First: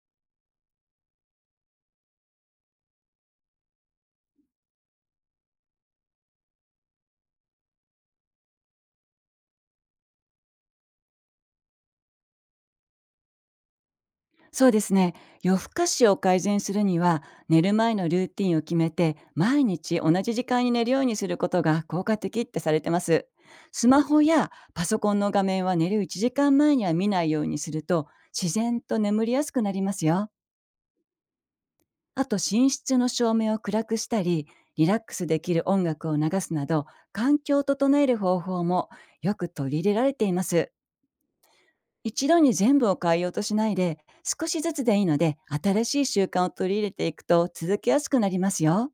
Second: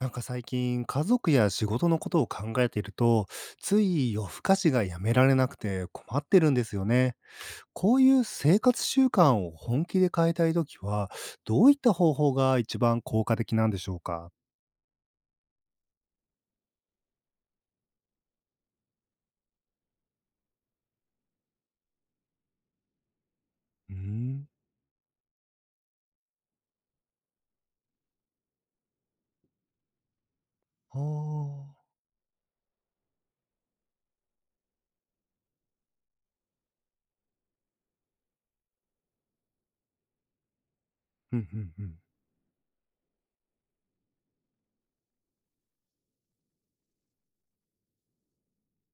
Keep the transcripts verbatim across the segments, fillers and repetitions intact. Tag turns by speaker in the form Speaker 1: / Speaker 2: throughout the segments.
Speaker 1: なんか最近、家族や仕事のことを考えていると、つい夜更かしがやめられなくて困ってるんですよね。こういう生活習慣を本気で変えたいときは、どういった方法が一番効果的なんでしょうか？
Speaker 2: そうですね。夜更かしを改善するには、寝る前のルーティンを決めて、毎日同じ時間に寝るようにすることが効果的ってされてます。ス
Speaker 1: うー
Speaker 2: マホ
Speaker 1: ん。
Speaker 2: やパソコンの画面は寝るいちじかんまえには見ないようにすると、自然と眠りやすくなりますよ。
Speaker 1: ああ。
Speaker 2: あと、寝室の照明を暗くしたり、リラックスできる音楽を流すなど、環境を整える方法もよく取り入れられています。
Speaker 1: うんうんうん。
Speaker 2: 一度に全部を変えようとしないで、少しずつでいいので、新しい習慣を取り入れていくと続けやすくなりますよ。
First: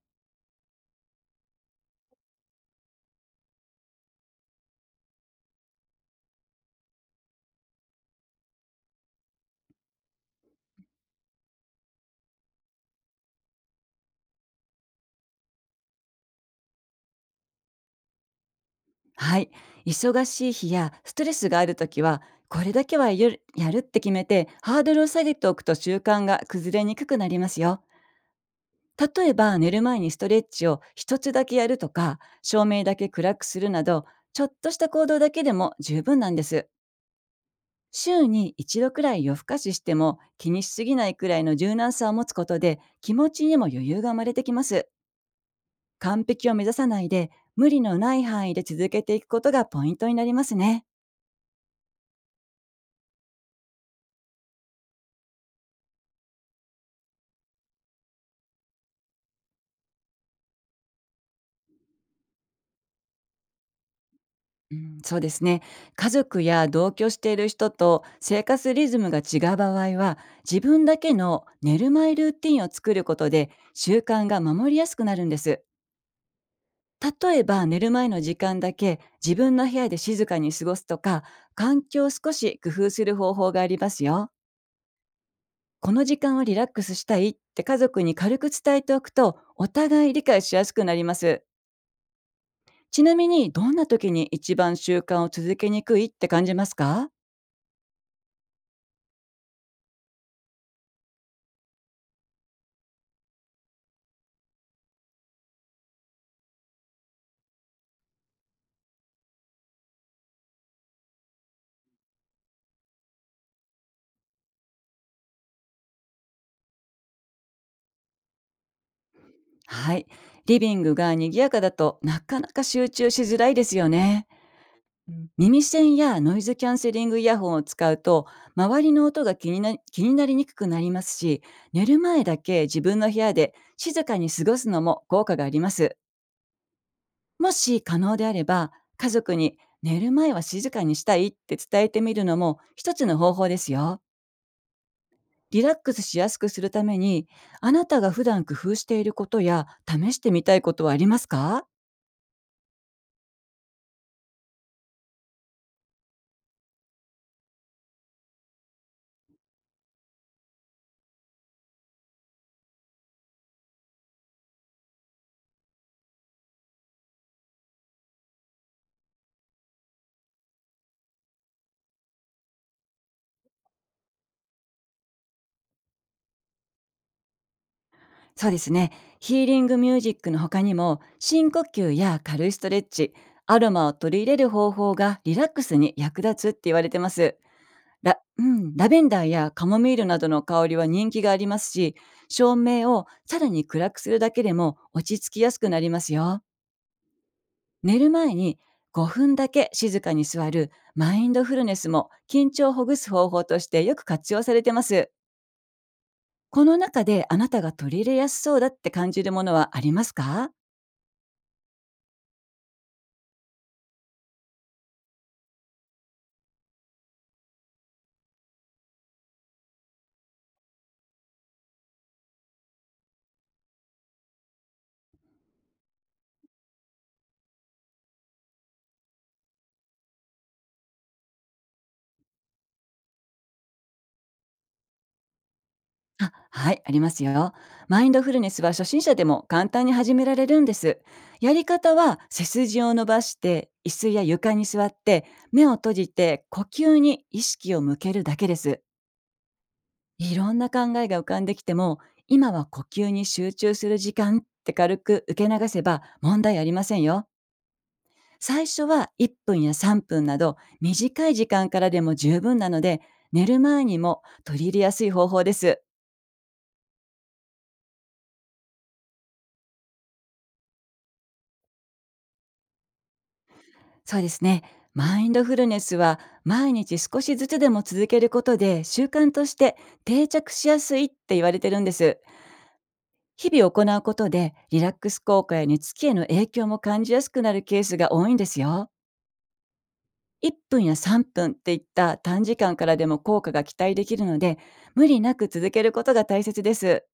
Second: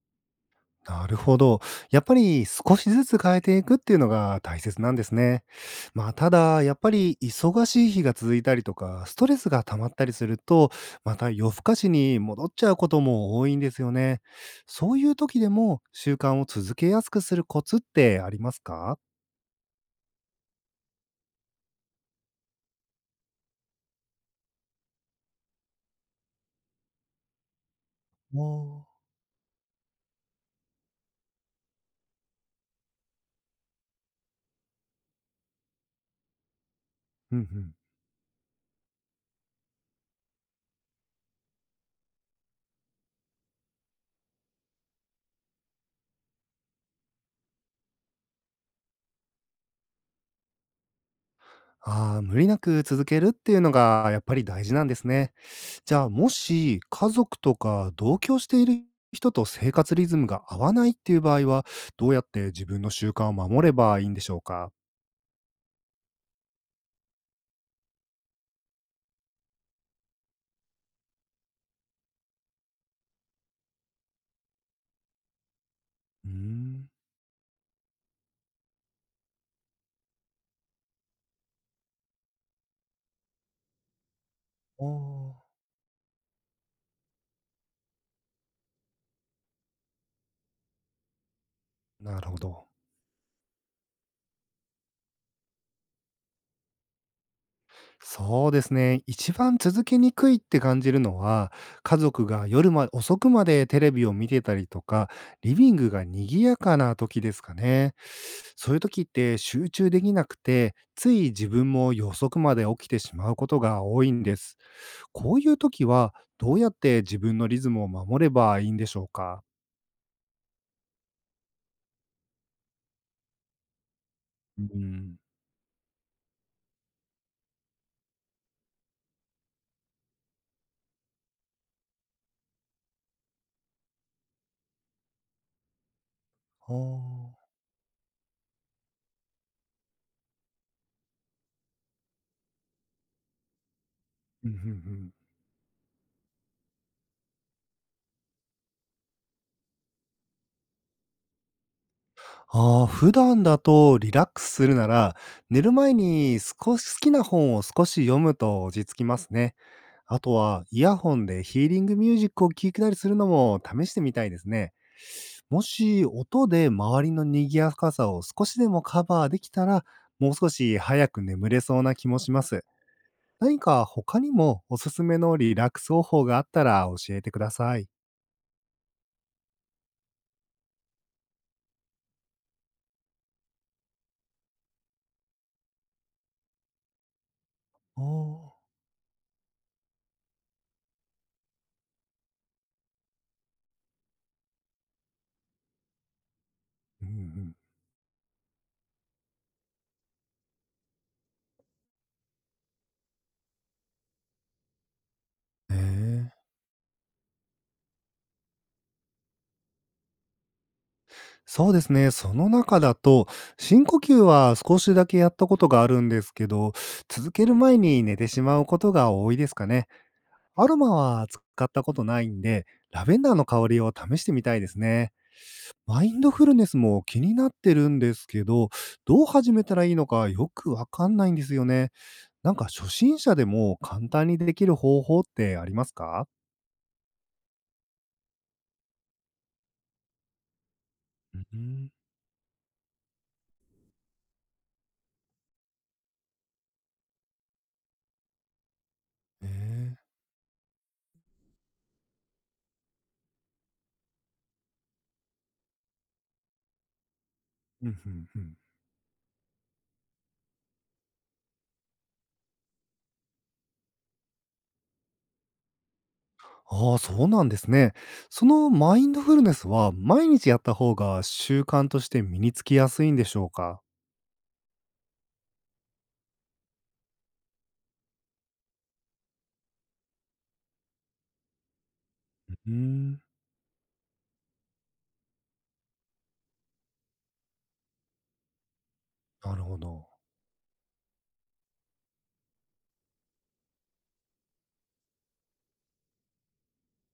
Speaker 1: なるほど。やっぱり少しずつ変えていくっていうのが大切なんですね。まあ、ただ、やっぱり忙しい日が続いたりとか、ストレスが溜まったりすると、また夜更かしに戻っちゃうことも多いんですよね。そういう時でも習慣を続けやすくするコツってありますか？
Speaker 2: はい。忙しい日やストレスがあるときは、これだけはやるやるって決めて、ハードルを下げておくと習慣が崩れにくくなりますよ。
Speaker 1: お
Speaker 2: 例えば、寝る前にストレッチを一つだけやるとか、照明だけ暗くするなど、ちょっとした行動だけでも十分なんです。
Speaker 1: ーうんうん。
Speaker 2: 週に一度くらい夜更かししても気にしすぎないくらいの柔軟さを持つことで気持ちにも余裕が生まれてきます。完璧を目指さないで無理のない範囲で続けていくことがポイントになりますね。
Speaker 1: ああ、無理なく続けるっていうのがやっぱり大事なんですね。じゃあもし家族とか同居している人と生活リズムが合わないっていう場合は、どうやって自分の習慣を守ればいいんでしょうか？
Speaker 2: うん、そうですね。家族や同居している人と生活リズムが違う場合は、自分だけの寝る前ルーティンを作ることで習慣が守りやすくなるんです。
Speaker 1: うーん。
Speaker 2: 例えば寝る前の時間だけ自分の部屋で静かに過ごすとか、環境を少し工夫する方法がありますよ。
Speaker 1: ああ、
Speaker 2: この時間はリラックスしたいって家族に軽く伝えておくと、お互い理解しやすくなります。
Speaker 1: なるほど。
Speaker 2: ちなみに、どんな時に一番習慣を続けにくいって感じますか？
Speaker 1: そうですね。一番続けにくいって感じるのは、家族が夜ま遅くまでテレビを見てたりとか、リビングが賑やかな時ですかね。そういう時って集中できなくて、つい自分も夜遅くまで起きてしまうことが多いんです。こういう時は、どうやって自分のリズムを守ればいいんでしょうか？
Speaker 2: はい。リビングが賑やかだとなかなか集中しづらいですよね。
Speaker 1: う
Speaker 2: う
Speaker 1: ん。
Speaker 2: ん、耳栓やノイズキャンセリングイヤホンを使うと、周りの音が気にな気になりにくくなりますし、寝る前だけ自分の部屋で静かに過ごすのも効果があります。
Speaker 1: ああ。
Speaker 2: もし可能であれば、家族に寝る前は静かにしたいって伝えてみるのも一つの方法ですよ。
Speaker 1: うんうんうん。
Speaker 2: リラックスしやすくするために、あなたが普段工夫していることや試してみたいことはありますか？
Speaker 1: ああ、普段だとリラックスするなら、寝る前に少し好きな本を少し読むと落ち着きますね。あとは、イヤホンでヒーリングミュージックを聴くなりするのも試してみたいですね。もし、音で周りの賑やかさを少しでもカバーできたら、もう少し早く眠れそうな気もします。何か他にもおすすめのリラックス方法があったら教えてください。
Speaker 2: そうですね。ヒーリングミュージックの他にも、深呼吸や軽いストレッチ、アロマを取り入れる方法がリラックスに役立つって言われてます。ラ,、う
Speaker 1: おあ、
Speaker 2: ん、ラベンダーやカモミールなどの香りは人気がありますし、照明をさらに暗くするだけでも落ち着きやすくなりますよ。
Speaker 1: うんうん。
Speaker 2: 寝る前にごふんだけ静かに座るマインドフルネスも、緊張をほぐす方法としてよく活用されてます。
Speaker 1: へえ。
Speaker 2: この中であなたが取り入れやすそうだって感じるものはありますか？
Speaker 1: そうですね。その中だと、深呼吸は少しだけやったことがあるんですけど、続ける前に寝てしまうことが多いですかね。アロマは使ったことないんで、ラベンダーの香りを試してみたいですね。マインドフルネスも気になってるんですけど、どう始めたらいいのかよくわかんないんですよね。なんか初心者でも簡単にできる方法ってありますか？
Speaker 2: あ、はい、ありますよ。マインドフルネスは初心者でも簡単に始められるんです。
Speaker 1: う
Speaker 2: やり
Speaker 1: ん、
Speaker 2: 方は、背筋を伸ばして、椅子や床に座って、目を閉じて呼吸に意識を向けるだけです。
Speaker 1: えー
Speaker 2: いろんな考えが浮かんできても、今は呼吸に集中する時間って軽く受け流せば問題ありませんよ。
Speaker 1: うんうんうん。
Speaker 2: 最初はいっぷんやさんぷんなど短い時間からでも十分なので、寝る前にも取り入れやすい方法です。
Speaker 1: ああ、そうなんですね。そのマインドフルネスは毎日やった方が習慣として身につきやすいんでしょうか？
Speaker 2: そうですね。マインドフルネスは毎日少しずつでも続けることで、習慣として定着しやすいって言われてるんです。
Speaker 1: うーん。
Speaker 2: 日々行うことでリラックス効果や寝つきへの影響も感じやすくなるケースが多いんですよ。
Speaker 1: なるほど。
Speaker 2: いっぷんやさんぷんっていった短時間からでも効果が期待できるので、無理なく続けることが大切です。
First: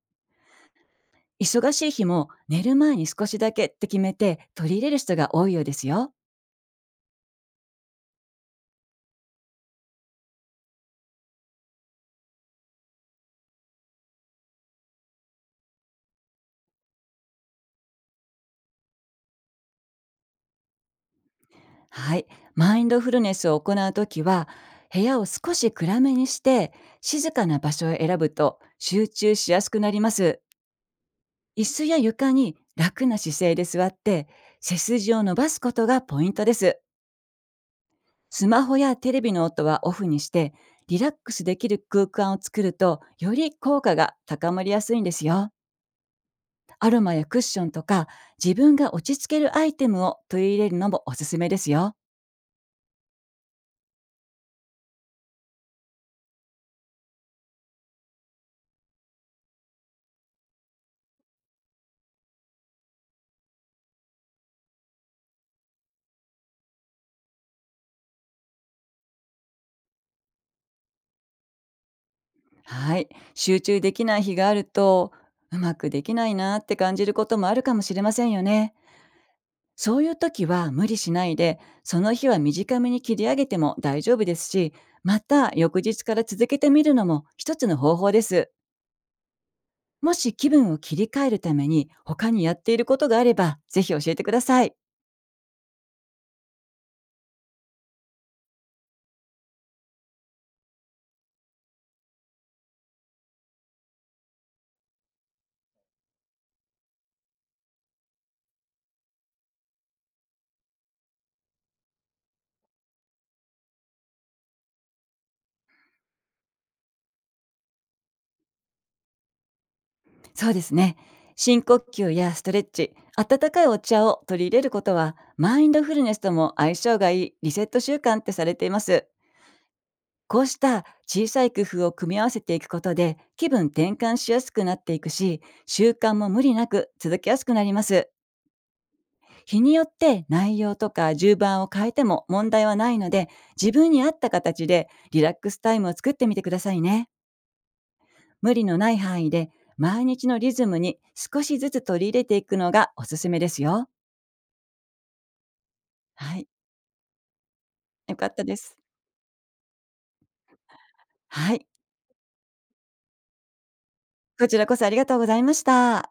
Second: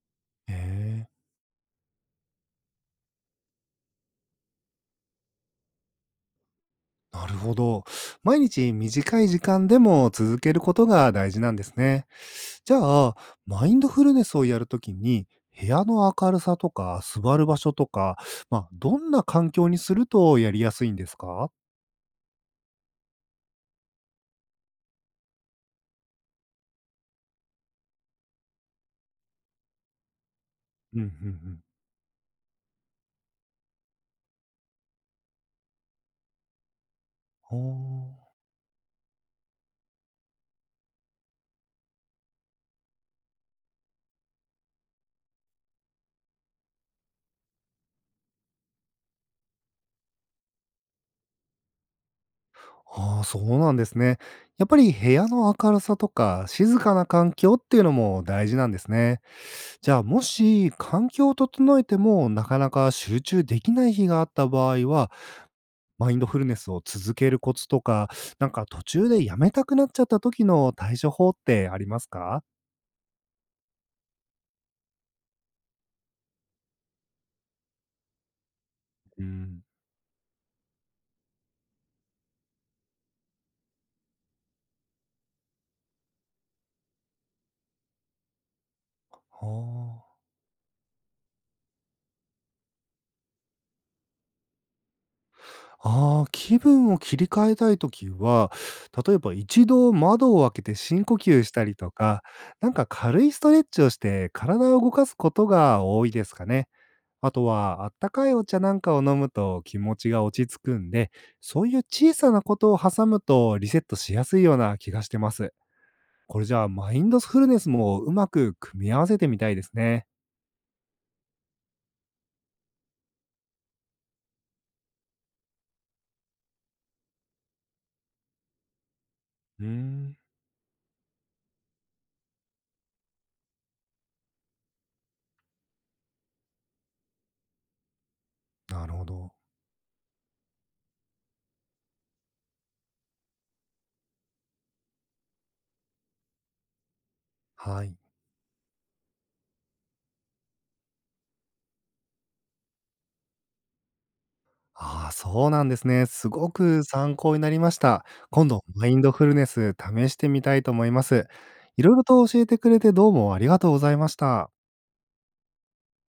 Speaker 1: ええ、
Speaker 2: 忙しい日も寝る前に少しだけって決めて取り入れる人が多いようですよ。
Speaker 1: なるほど。毎日短い時間でも続けることが大事なんですね。じゃあ、マインドフルネスをやるときに、部屋の明るさとか座る場所とか、まあ、どんな環境にするとやりやすいんですか？
Speaker 2: はい。マインドフルネスを行うときは、部屋を少し暗めにして、静かな場所を選ぶと集中しやすくなります。
Speaker 1: うん、うんうん。
Speaker 2: 椅子や床に楽な姿勢で座って、背筋を伸ばすことがポイントです。
Speaker 1: はあ。
Speaker 2: スマホやテレビの音はオフにして、リラックスできる空間を作ると、より効果が高まりやすいんですよ。アロマやクッションとか、自分が落ち着けるアイテムを取り入れるのもおすすめですよ。
Speaker 1: ああ、そうなんですね。やっぱり部屋の明るさとか静かな環境っていうのも大事なんですね。じゃあもし環境を整えてもなかなか集中できない日があった場合は、マインドフルネスを続けるコツとか、なんか途中でやめたくなっちゃった時の対処法ってありますか？
Speaker 2: はい。集中できない日があると、うまくできないなって感じることもあるかもしれませんよね。
Speaker 1: うん
Speaker 2: そういう時は無理しないで、その日は短めに切り上げても大丈夫ですし、また翌日から続けてみるのも一つの方法です。
Speaker 1: は
Speaker 2: も
Speaker 1: あ。
Speaker 2: し気分を切り替えるために他にやっていることがあれば、ぜひ教えてください。
Speaker 1: ああ、気分を切り替えたいときは、例えば一度窓を開けて深呼吸したりとか、なんか軽いストレッチをして体を動かすことが多いですかね。あとは、あったかいお茶なんかを飲むと気持ちが落ち着くんで、そういう小さなことを挟むとリセットしやすいような気がしてます。これじゃあ、マインドフルネスもうまく組み合わせてみたいですね。
Speaker 2: そうですね。深呼吸やストレッチ、温かいお茶を取り入れることは、マインドフルネスとも相性がいいリセット習慣ってされています。
Speaker 1: うーん、
Speaker 2: こうした小さい工夫を組み合わせていくことで、気分転換しやすくなっていくし、習慣も無理なく続けやすくなります。
Speaker 1: なるほど。
Speaker 2: 日によって内容とか順番を変えても問題はないので、自分に合った形でリラックスタイムを作ってみてくださいね。
Speaker 1: はい。
Speaker 2: 無理のない範囲で、毎日のリズムに少しずつ取り入れていくのがおすすめですよ。
Speaker 1: ああ、そうなんですね。す
Speaker 2: はい、
Speaker 1: ごく参考になりました。
Speaker 2: よかった
Speaker 1: 今
Speaker 2: で
Speaker 1: 度、
Speaker 2: す。
Speaker 1: マインドフルネス試してみたいと思います。
Speaker 2: はい、
Speaker 1: いろいろと教えてくれてどうもありがとうございまし
Speaker 2: こ
Speaker 1: た。
Speaker 2: ちらこそありがとうございました。